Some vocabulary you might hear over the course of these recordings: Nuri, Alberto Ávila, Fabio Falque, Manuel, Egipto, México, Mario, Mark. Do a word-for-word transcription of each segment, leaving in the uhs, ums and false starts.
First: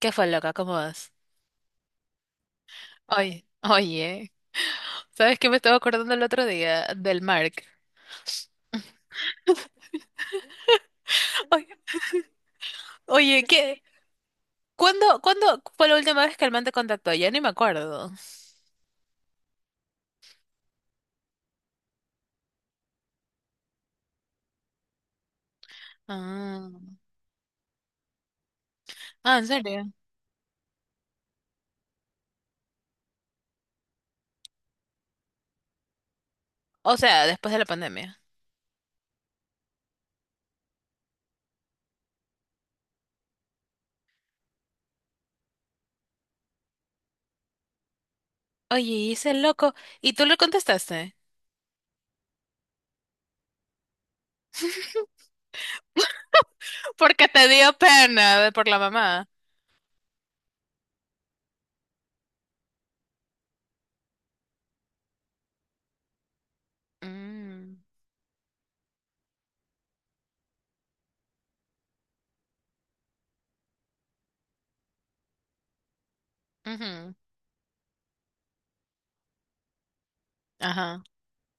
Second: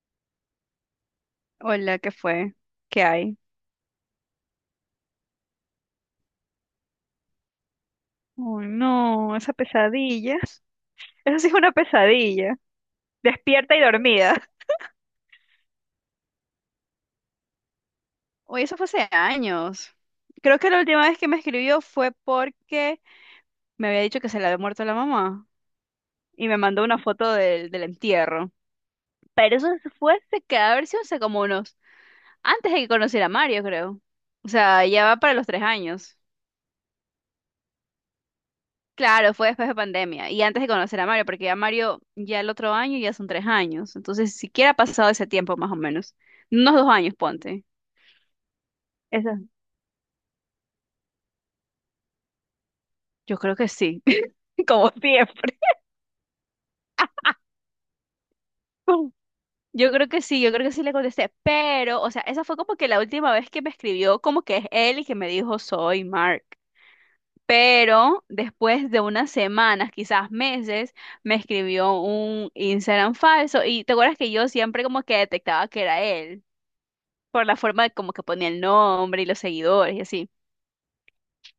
¿Qué fue, loca? ¿Cómo vas? Hola, ¿qué fue? ¿Qué hay? Oye, oye, ¿sabes qué me estaba acordando el otro día del Mark? Oh, no, esa pesadilla. Eso sí es Oye, una pesadilla. oye, Despierta y ¿qué? dormida. ¿Cuándo, cuándo fue la última vez que el man te contactó? Ya ni me acuerdo. Oye, eso fue hace años. Creo que la última vez que me escribió fue porque me había dicho que se le había muerto la mamá y me Ah, mandó una foto del, del entierro. ah, ¿en Pero eso serio? fue hace que haber sido hace como unos, antes de que conociera a Mario, creo. O sea, ya va para los tres años. O sea, después de la pandemia. Claro, fue después de pandemia y antes de conocer a Mario, porque a Mario ya el otro año ya son tres años, entonces siquiera ha pasado ese tiempo más o menos, unos dos años, ponte. Oye, y Eso, ese loco, ¿y tú le contestaste? yo creo que sí, como siempre. Porque te dio pena de- por la mamá. Yo creo que sí, yo creo que sí le contesté, pero, o sea, esa fue como que la última vez que me escribió, como que es él y que me dijo soy Mark. Mm, Pero después de unas semanas, quizás meses, me escribió un Instagram falso y te acuerdas que yo siempre como que detectaba que era él. ujú, Por la forma de como que ponía el nombre y los seguidores y así. ajá,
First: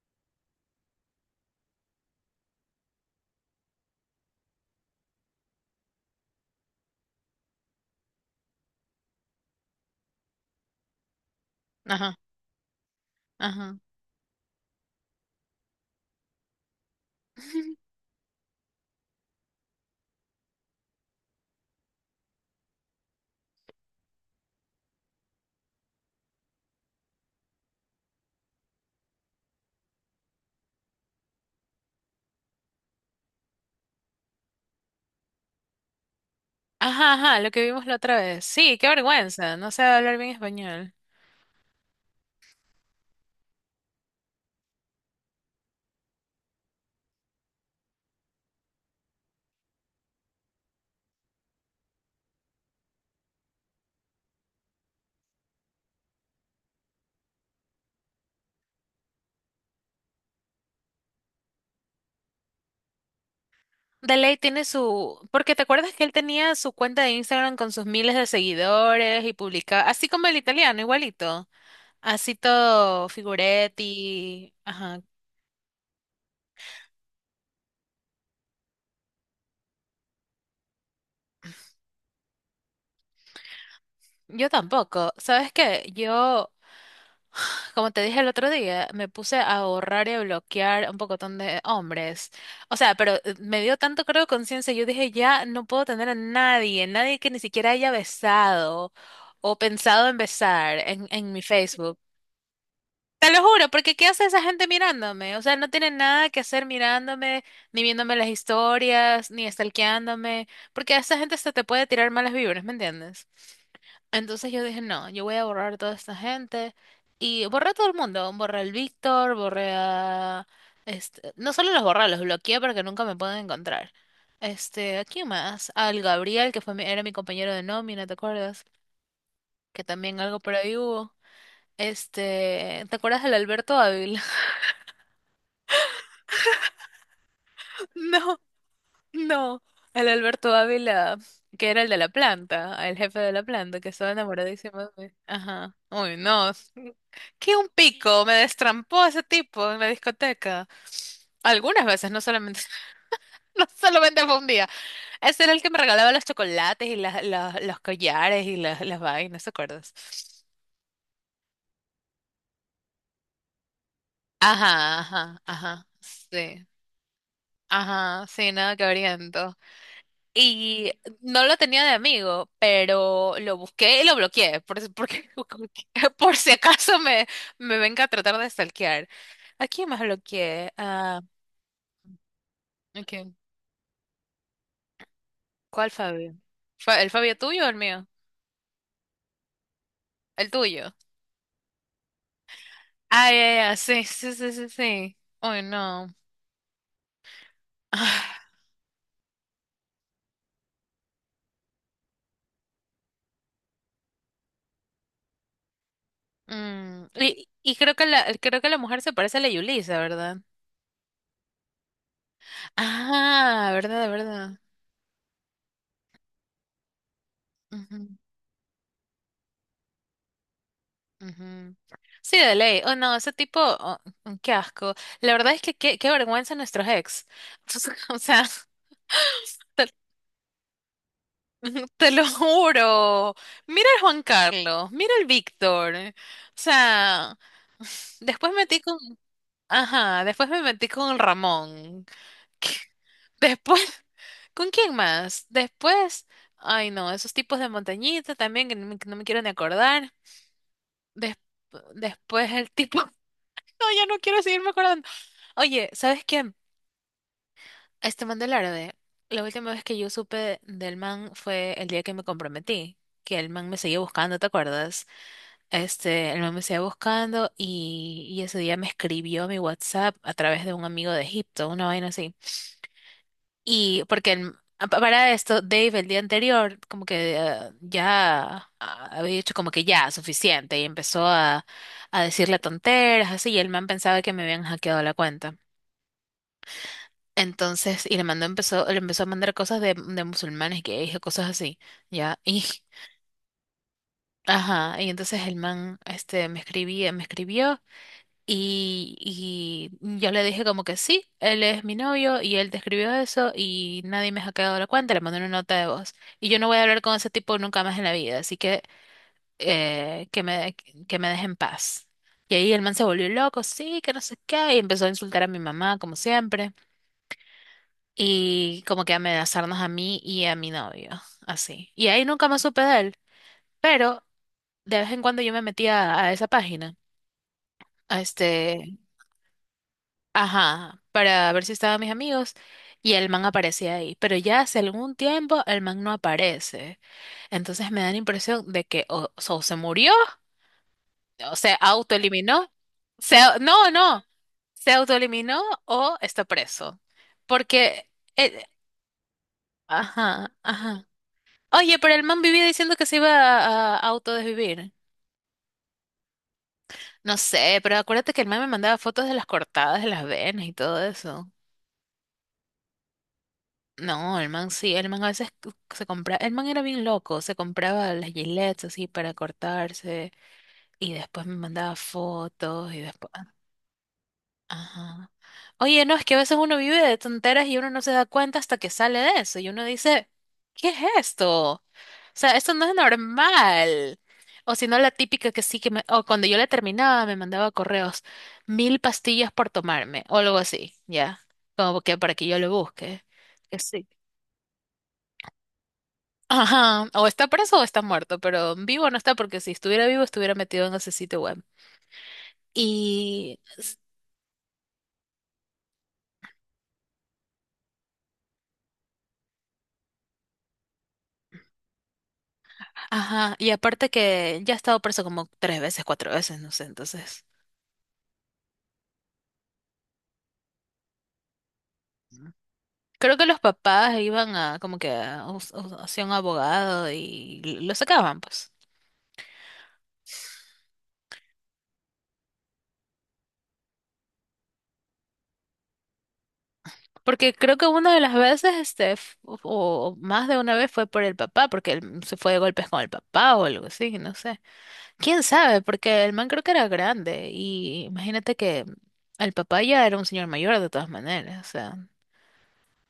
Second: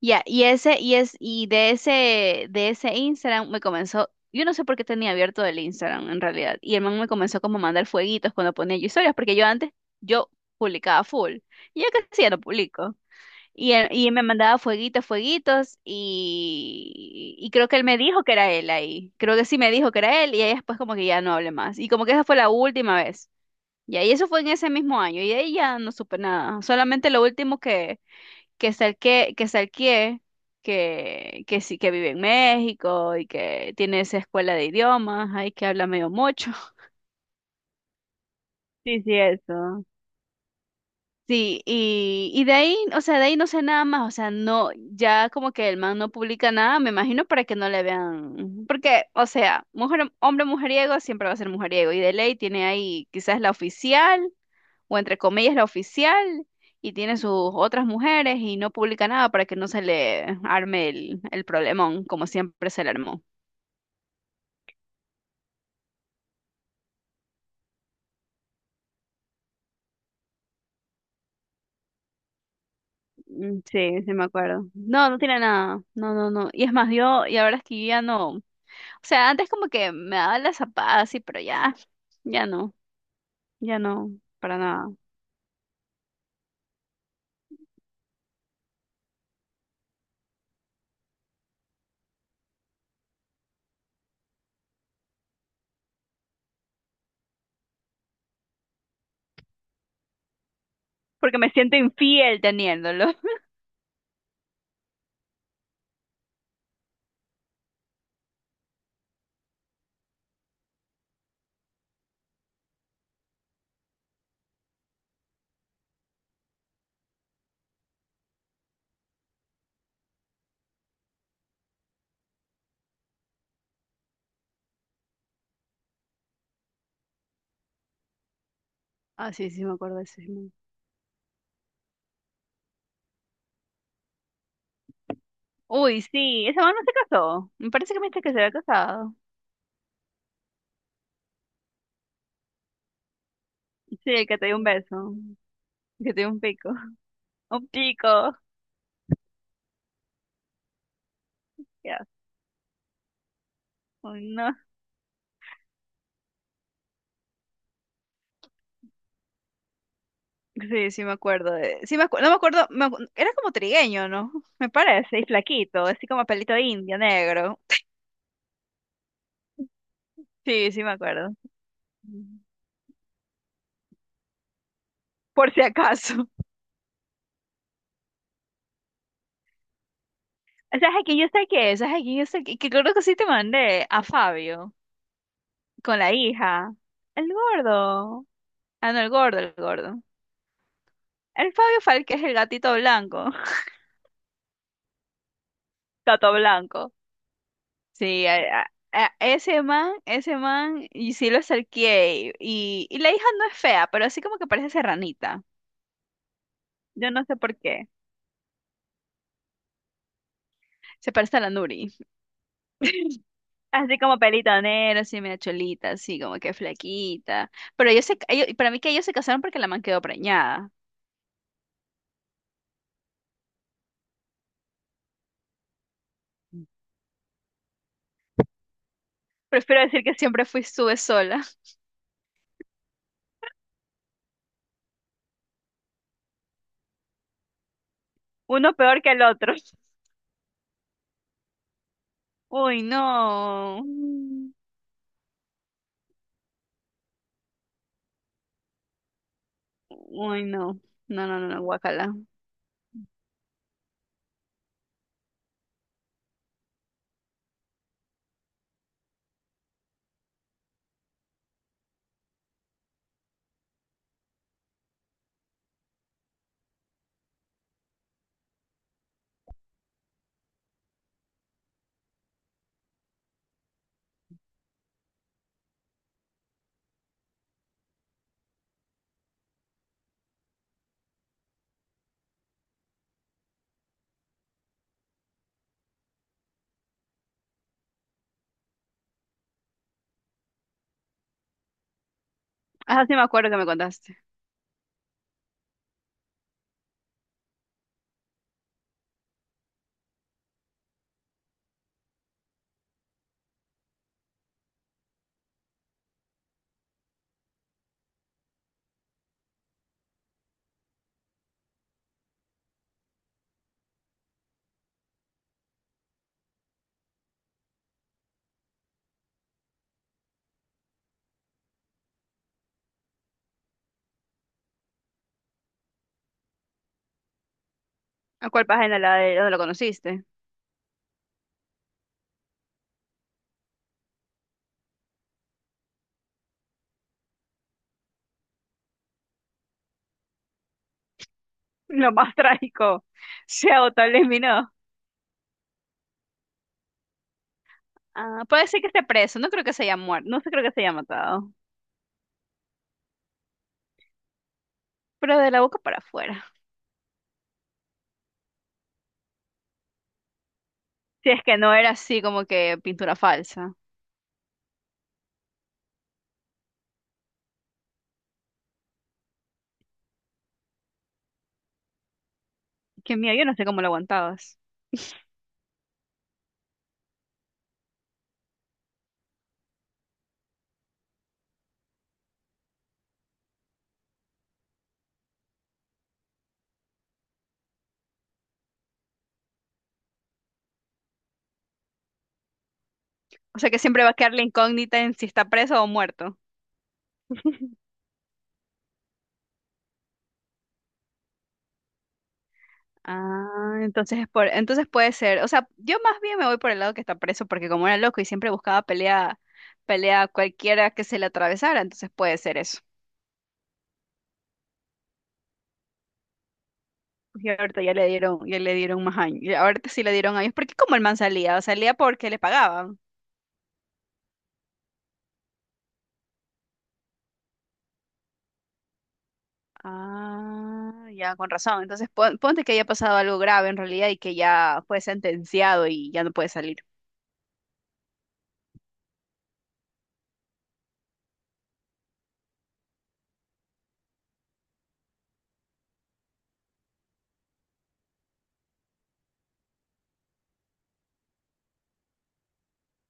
Ya, y ese, y es, y de ese, de ese Instagram me comenzó, yo no sé por qué tenía abierto el Instagram en realidad, y el man me comenzó como a mandar fueguitos cuando ponía yo historias, porque yo antes, yo publicaba full, y ya ajá, casi ya no publico. Y, ajá. él- y me mandaba fueguitos, fueguitos, y, y creo que él me dijo que era él ahí. Creo que sí me dijo que era él, y ahí después como que ya no hablé más. Y como que esa fue la última vez, y ahí eso fue en ese mismo año, y de ahí ya no supe nada. Solamente lo último que, que salqué, que salqué, que, que sí, que vive en México y que tiene esa escuela de idiomas, ahí que habla medio mucho. Ajá, ajá, lo que vimos la otra vez. Sí, qué Sí, sí, vergüenza, no sé eso. hablar bien español. Sí, y, y de ahí, o sea, de ahí no sé nada más, o sea, no, ya como que el man no publica nada, me imagino para que no le vean, porque, o sea, mujer, hombre mujeriego siempre va a ser mujeriego, y de ley tiene ahí quizás la oficial o entre comillas la oficial, y tiene sus otras mujeres y no publica nada para que no se le arme el, el problemón, como siempre se le armó. De ley tiene su, porque te acuerdas que él tenía su cuenta de Instagram con sus miles de seguidores y publicaba, así como el italiano, igualito, así todo Mm, sí, sí me Figuretti, acuerdo. ajá. No, no tiene nada. No, no, no. Y es más, yo, y ahora es que yo ya no. O sea, antes como que me daba la zapada así, pero ya, ya no, ya no, Yo para nada. tampoco. ¿Sabes qué? Yo, como te dije el otro día, me puse a ahorrar y a bloquear un pocotón de hombres. O sea, pero eh, me dio tanto creo conciencia, yo dije, ya no puedo tener a nadie, nadie que ni siquiera haya besado o pensado en besar en, en Porque mi me siento Facebook. infiel teniéndolo. Te lo juro, porque ¿qué hace esa gente mirándome? O sea, no tienen nada que hacer mirándome, ni viéndome las historias, ni stalkeándome, porque a esa gente hasta te puede tirar malas vibras, ¿me entiendes? Entonces yo dije, no, yo voy a borrar a toda esta gente. Y borré a todo el mundo, borré al Víctor, borré a... Este, no solo los borré, los bloqueé para que nunca me puedan encontrar. Este, ¿a quién más? Al Gabriel, que fue mi- era mi compañero de nómina, ¿te acuerdas? Ah, sí, sí me Que acuerdo de también ese algo man. por ahí hubo. Este, ¿te acuerdas del Alberto Ávila? Uy, sí, ese man no se casó. Me parece que me dijiste que se No, había casado. no. Al Alberto Ávila, que era el de la planta, el jefe de la planta, que Sí, estaba el que te dio un enamoradísimo de mí. beso, Ajá. que Uy, te dio un no. pico. Qué Un un pico, pico, me destrampó ese tipo en la discoteca. Algunas ya, veces, no solamente, no solamente un- fue un no, día. Ese era el que me regalaba los chocolates y las, las- los collares y las, las vainas, ¿te acuerdas? sí, sí me acuerdo de, sí me acu- no me acuerdo, me acu- era como trigueño, ¿no? Me Ajá, parece, y ajá, flaquito, ajá. así como pelito Sí. indio, negro. Ajá, sí, nada que oriento. Sí, sí me Y acuerdo. no lo tenía de Mm. amigo, pero lo busqué y lo bloqueé, por, si- porque, Por si acaso. por si acaso me, me venga a tratar de stalkear. ¿A quién más bloqueé? ¿Sabes a quién Ah, yo saqué? ¿Sabes a quién yo saqué? Que creo que sí te ok. mandé a Fabio, ¿Cuál con la Fabio? hija. ¿Fa- ¿El El Fabio tuyo o el mío? gordo. Ah, no, el gordo, el gordo. El tuyo. El Fabio Falque es el gatito blanco. Ah, ya, ya, sí, sí, sí, sí, sí. Uy, no. Gato blanco. Sí, Ah, a- a- a- ese man, ese man, y sí lo acerqué. Y, y la hija no es fea, pero así como que parece serranita. mm, Yo no sé Y, por y qué. creo que la, creo que la mujer se parece a la Yulisa, ¿verdad? Se parece a la Nuri. Ah, Así verdad, como pelito verdad. negro, así medio cholita, así como que flaquita. Pero ellos se, ca- ellos- para mí que ellos se casaron porque la man quedó preñada. Ujú. Sí, de ley. Oh, no, ese tipo, oh, mm, qué asco. La verdad es que qué, qué vergüenza nuestros ex. O sea, Prefiero te, decir que siempre fui sube sola. te lo juro. Mira el Juan Carlos, mira el Víctor. O sea, después Uno metí con, peor que el otro. ajá, después me metí con el Ramón. Uy, Después, no. ¿con quién más? Después, ay no, esos tipos de montañita también que no me, que no me quiero ni acordar. Uy, no. No, Des- no, no, no, guacala. Después el tipo, no, ya no quiero seguirme acordando. Oye, ¿sabes qué? Este man del árabe, la última vez que yo supe del man fue el día que me comprometí, que el man me seguía buscando, ¿te acuerdas? Este, el man me seguía buscando y, y ese día me escribió a mi WhatsApp a través de un amigo de Egipto, una vaina así. Y porque el- a- pa- para esto, Dave el día anterior como que eh, ya ah, había dicho como que ya, suficiente, y empezó a, a decirle tonteras, así, y el man pensaba que me habían hackeado la cuenta. Entonces, y le mandó, empezó, le empezó a mandar cosas de, de musulmanes, gays o cosas así, ¿ya? Y, Ah, sí me acuerdo que me contaste. ajá, y entonces el man, este, me escribía, me escribió y, y yo le dije como que sí, él es mi novio y él te escribió eso y nadie me ha quedado la cuenta, le mandé una nota de voz. Y yo no voy a hablar con ese tipo nunca más en la vida, así que eh, que me, que me deje en paz. Y ahí el man se volvió loco, sí, que no sé qué, y empezó a insultar a mi mamá, como siempre, y como que amenazarnos a mí y a mi novio, así. Y ahí nunca más supe de él, pero de vez en cuando yo me metía a esa página, a ¿A cuál este, página, la de donde lo conociste? ajá, para ver si estaban mis amigos y el man aparecía ahí, pero ya hace algún tiempo el man no aparece. Entonces me da la impresión de que o, o se murió, o se Lo más autoeliminó, trágico, se, se no, no, autoeliminó. se autoeliminó o está preso, porque, Ah, eh, puede ser que esté preso, no creo que se haya muerto, no ajá, creo que se haya ajá. matado, Oye, pero el man vivía diciendo que se iba a, a autodesvivir. pero de la boca para afuera. No sé, pero acuérdate que el man me mandaba fotos de las cortadas de las venas y todo Si es eso. que no era así como que pintura falsa. No, el man sí, el man a veces c- se compraba, el man era bien loco, se compraba las gilets así para cortarse y después me mandaba fotos y Qué después, miedo, yo no sé cómo lo aguantabas. ajá. Oye, no, es que a veces uno vive de tonteras y uno no se da cuenta hasta que sale de eso y uno dice, ¿qué es esto? O sea, esto no es normal. O si no, la típica que sí que me, o cuando yo la terminaba me mandaba correos, mil pastillas por tomarme o algo así, ya, como que para que yo lo busque. O sea Que que siempre sí. va a quedar la incógnita en si está preso o muerto. Ajá, o está preso o está muerto, pero vivo no está porque si estuviera vivo estuviera metido en ese sitio web. Y Ah, entonces es por, entonces puede ser. O sea, yo más bien me voy por el lado que está preso, porque como era loco y siempre buscaba pelea, pelea a cualquiera que se le atravesara, entonces puede ser eso. ajá, y aparte que ya ha estado preso como tres veces, cuatro veces, no sé, entonces. Y ahorita ya le dieron, ya le dieron más años. Y ahorita sí le dieron años, porque como el man salía, salía porque le pagaban. Creo que los papás iban a como que a, us- us- hacia un abogado y lo sacaban, pues. Ah, ya, con razón. Entonces, pon- ponte que haya pasado algo grave en realidad y que ya fue sentenciado y ya no puede salir. Porque creo que una de las veces, este, f- o o más de una vez fue por el papá, porque él se fue de golpes con el papá o algo así, no sé. ¿Quién sabe? Porque el man creo que era grande y imagínate que el papá ya era un señor mayor de todas maneras, o sea.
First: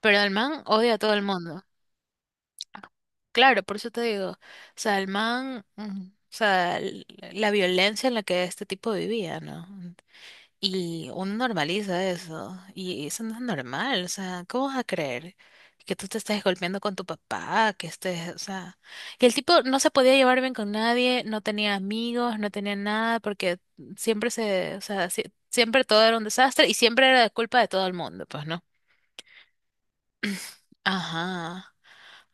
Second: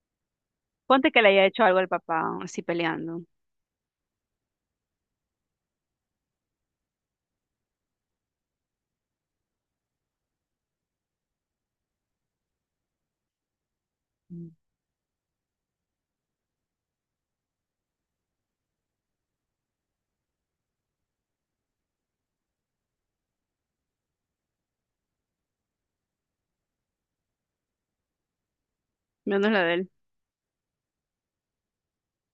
Pero el man odia a Ponte todo el que le haya mundo. hecho algo al papá, así peleando. Claro, por eso te digo, o sea, el man, mm, o sea, l- la violencia en la que este tipo vivía, ¿no? Y uno normaliza eso, y eso no es normal, o sea, Mm. ¿cómo vas a creer que tú te estés golpeando con tu papá, que estés, o sea, que el tipo no se podía llevar bien con nadie, no tenía amigos, no tenía nada, porque siempre se, o sea, sie- siempre todo era un desastre y siempre era culpa de todo el mundo, pues, ¿no? Menos lo de él. Ajá.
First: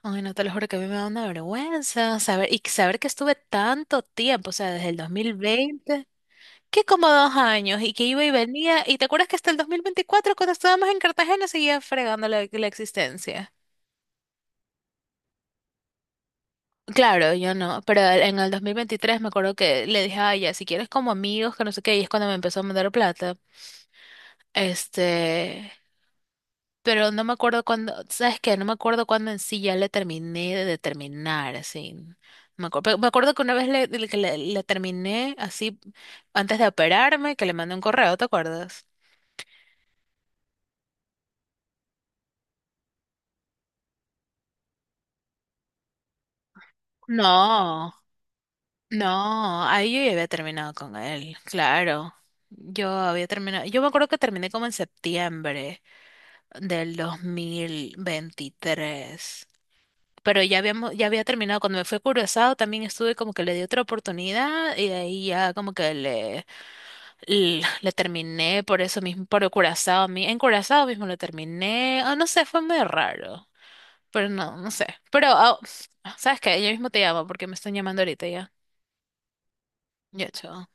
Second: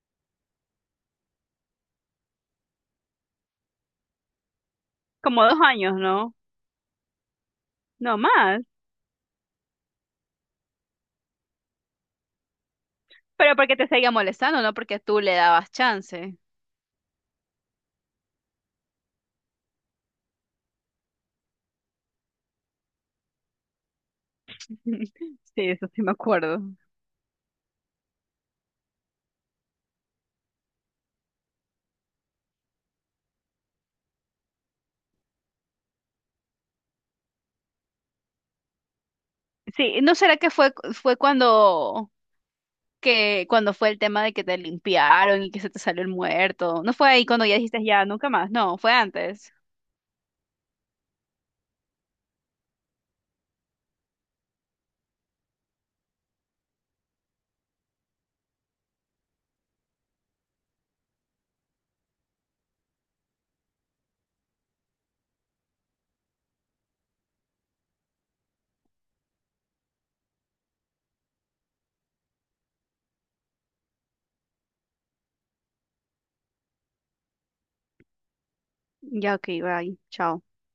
Ay, no te lo juro que a mí me da una vergüenza saber, y saber que estuve tanto tiempo, o sea, desde el dos mil Como dos años, veinte ¿no? que como dos años, y que No iba y más. venía, y te acuerdas que hasta el dos mil veinticuatro cuando estábamos en Cartagena, seguía fregando la, la existencia. Pero porque te seguía molestando, no porque tú le dabas chance. Claro, yo no, pero en el dos mil veintitrés me acuerdo que le dije, ay, ya, si quieres como amigos, que no sé qué, y es cuando me empezó a mandar plata, Sí, este, eso sí me acuerdo. pero no me acuerdo cuándo, ¿sabes qué? No me acuerdo cuándo en sí ya le terminé de determinar, así. No me acuerdo, me acuerdo que una vez le, le- que le- le terminé así antes de operarme, que le mandé un correo, ¿te acuerdas? Sí, ¿no será que fue, fue cuando, que cuando fue el tema de que te limpiaron y que se te salió el muerto? ¿No fue ahí cuando ya dijiste No, ya, nunca más? No, fue antes. no, ahí yo ya había terminado con él, claro. Yo había terminado, yo me acuerdo que terminé como en septiembre del dos mil veintitrés, pero ya habíamos, ya había terminado. Cuando me fue Curazao también estuve como que le di otra oportunidad y de ahí ya como que le, l- le, terminé por eso mismo, por Curazao, mi- en Curazao mismo lo terminé. Ah, no sé, fue muy raro, pero no, no sé. Pero, ah, ¿sabes qué? Yo mismo te llamo porque me están llamando ahorita ya. Ya, ok, bye. Ya, Chao. chao.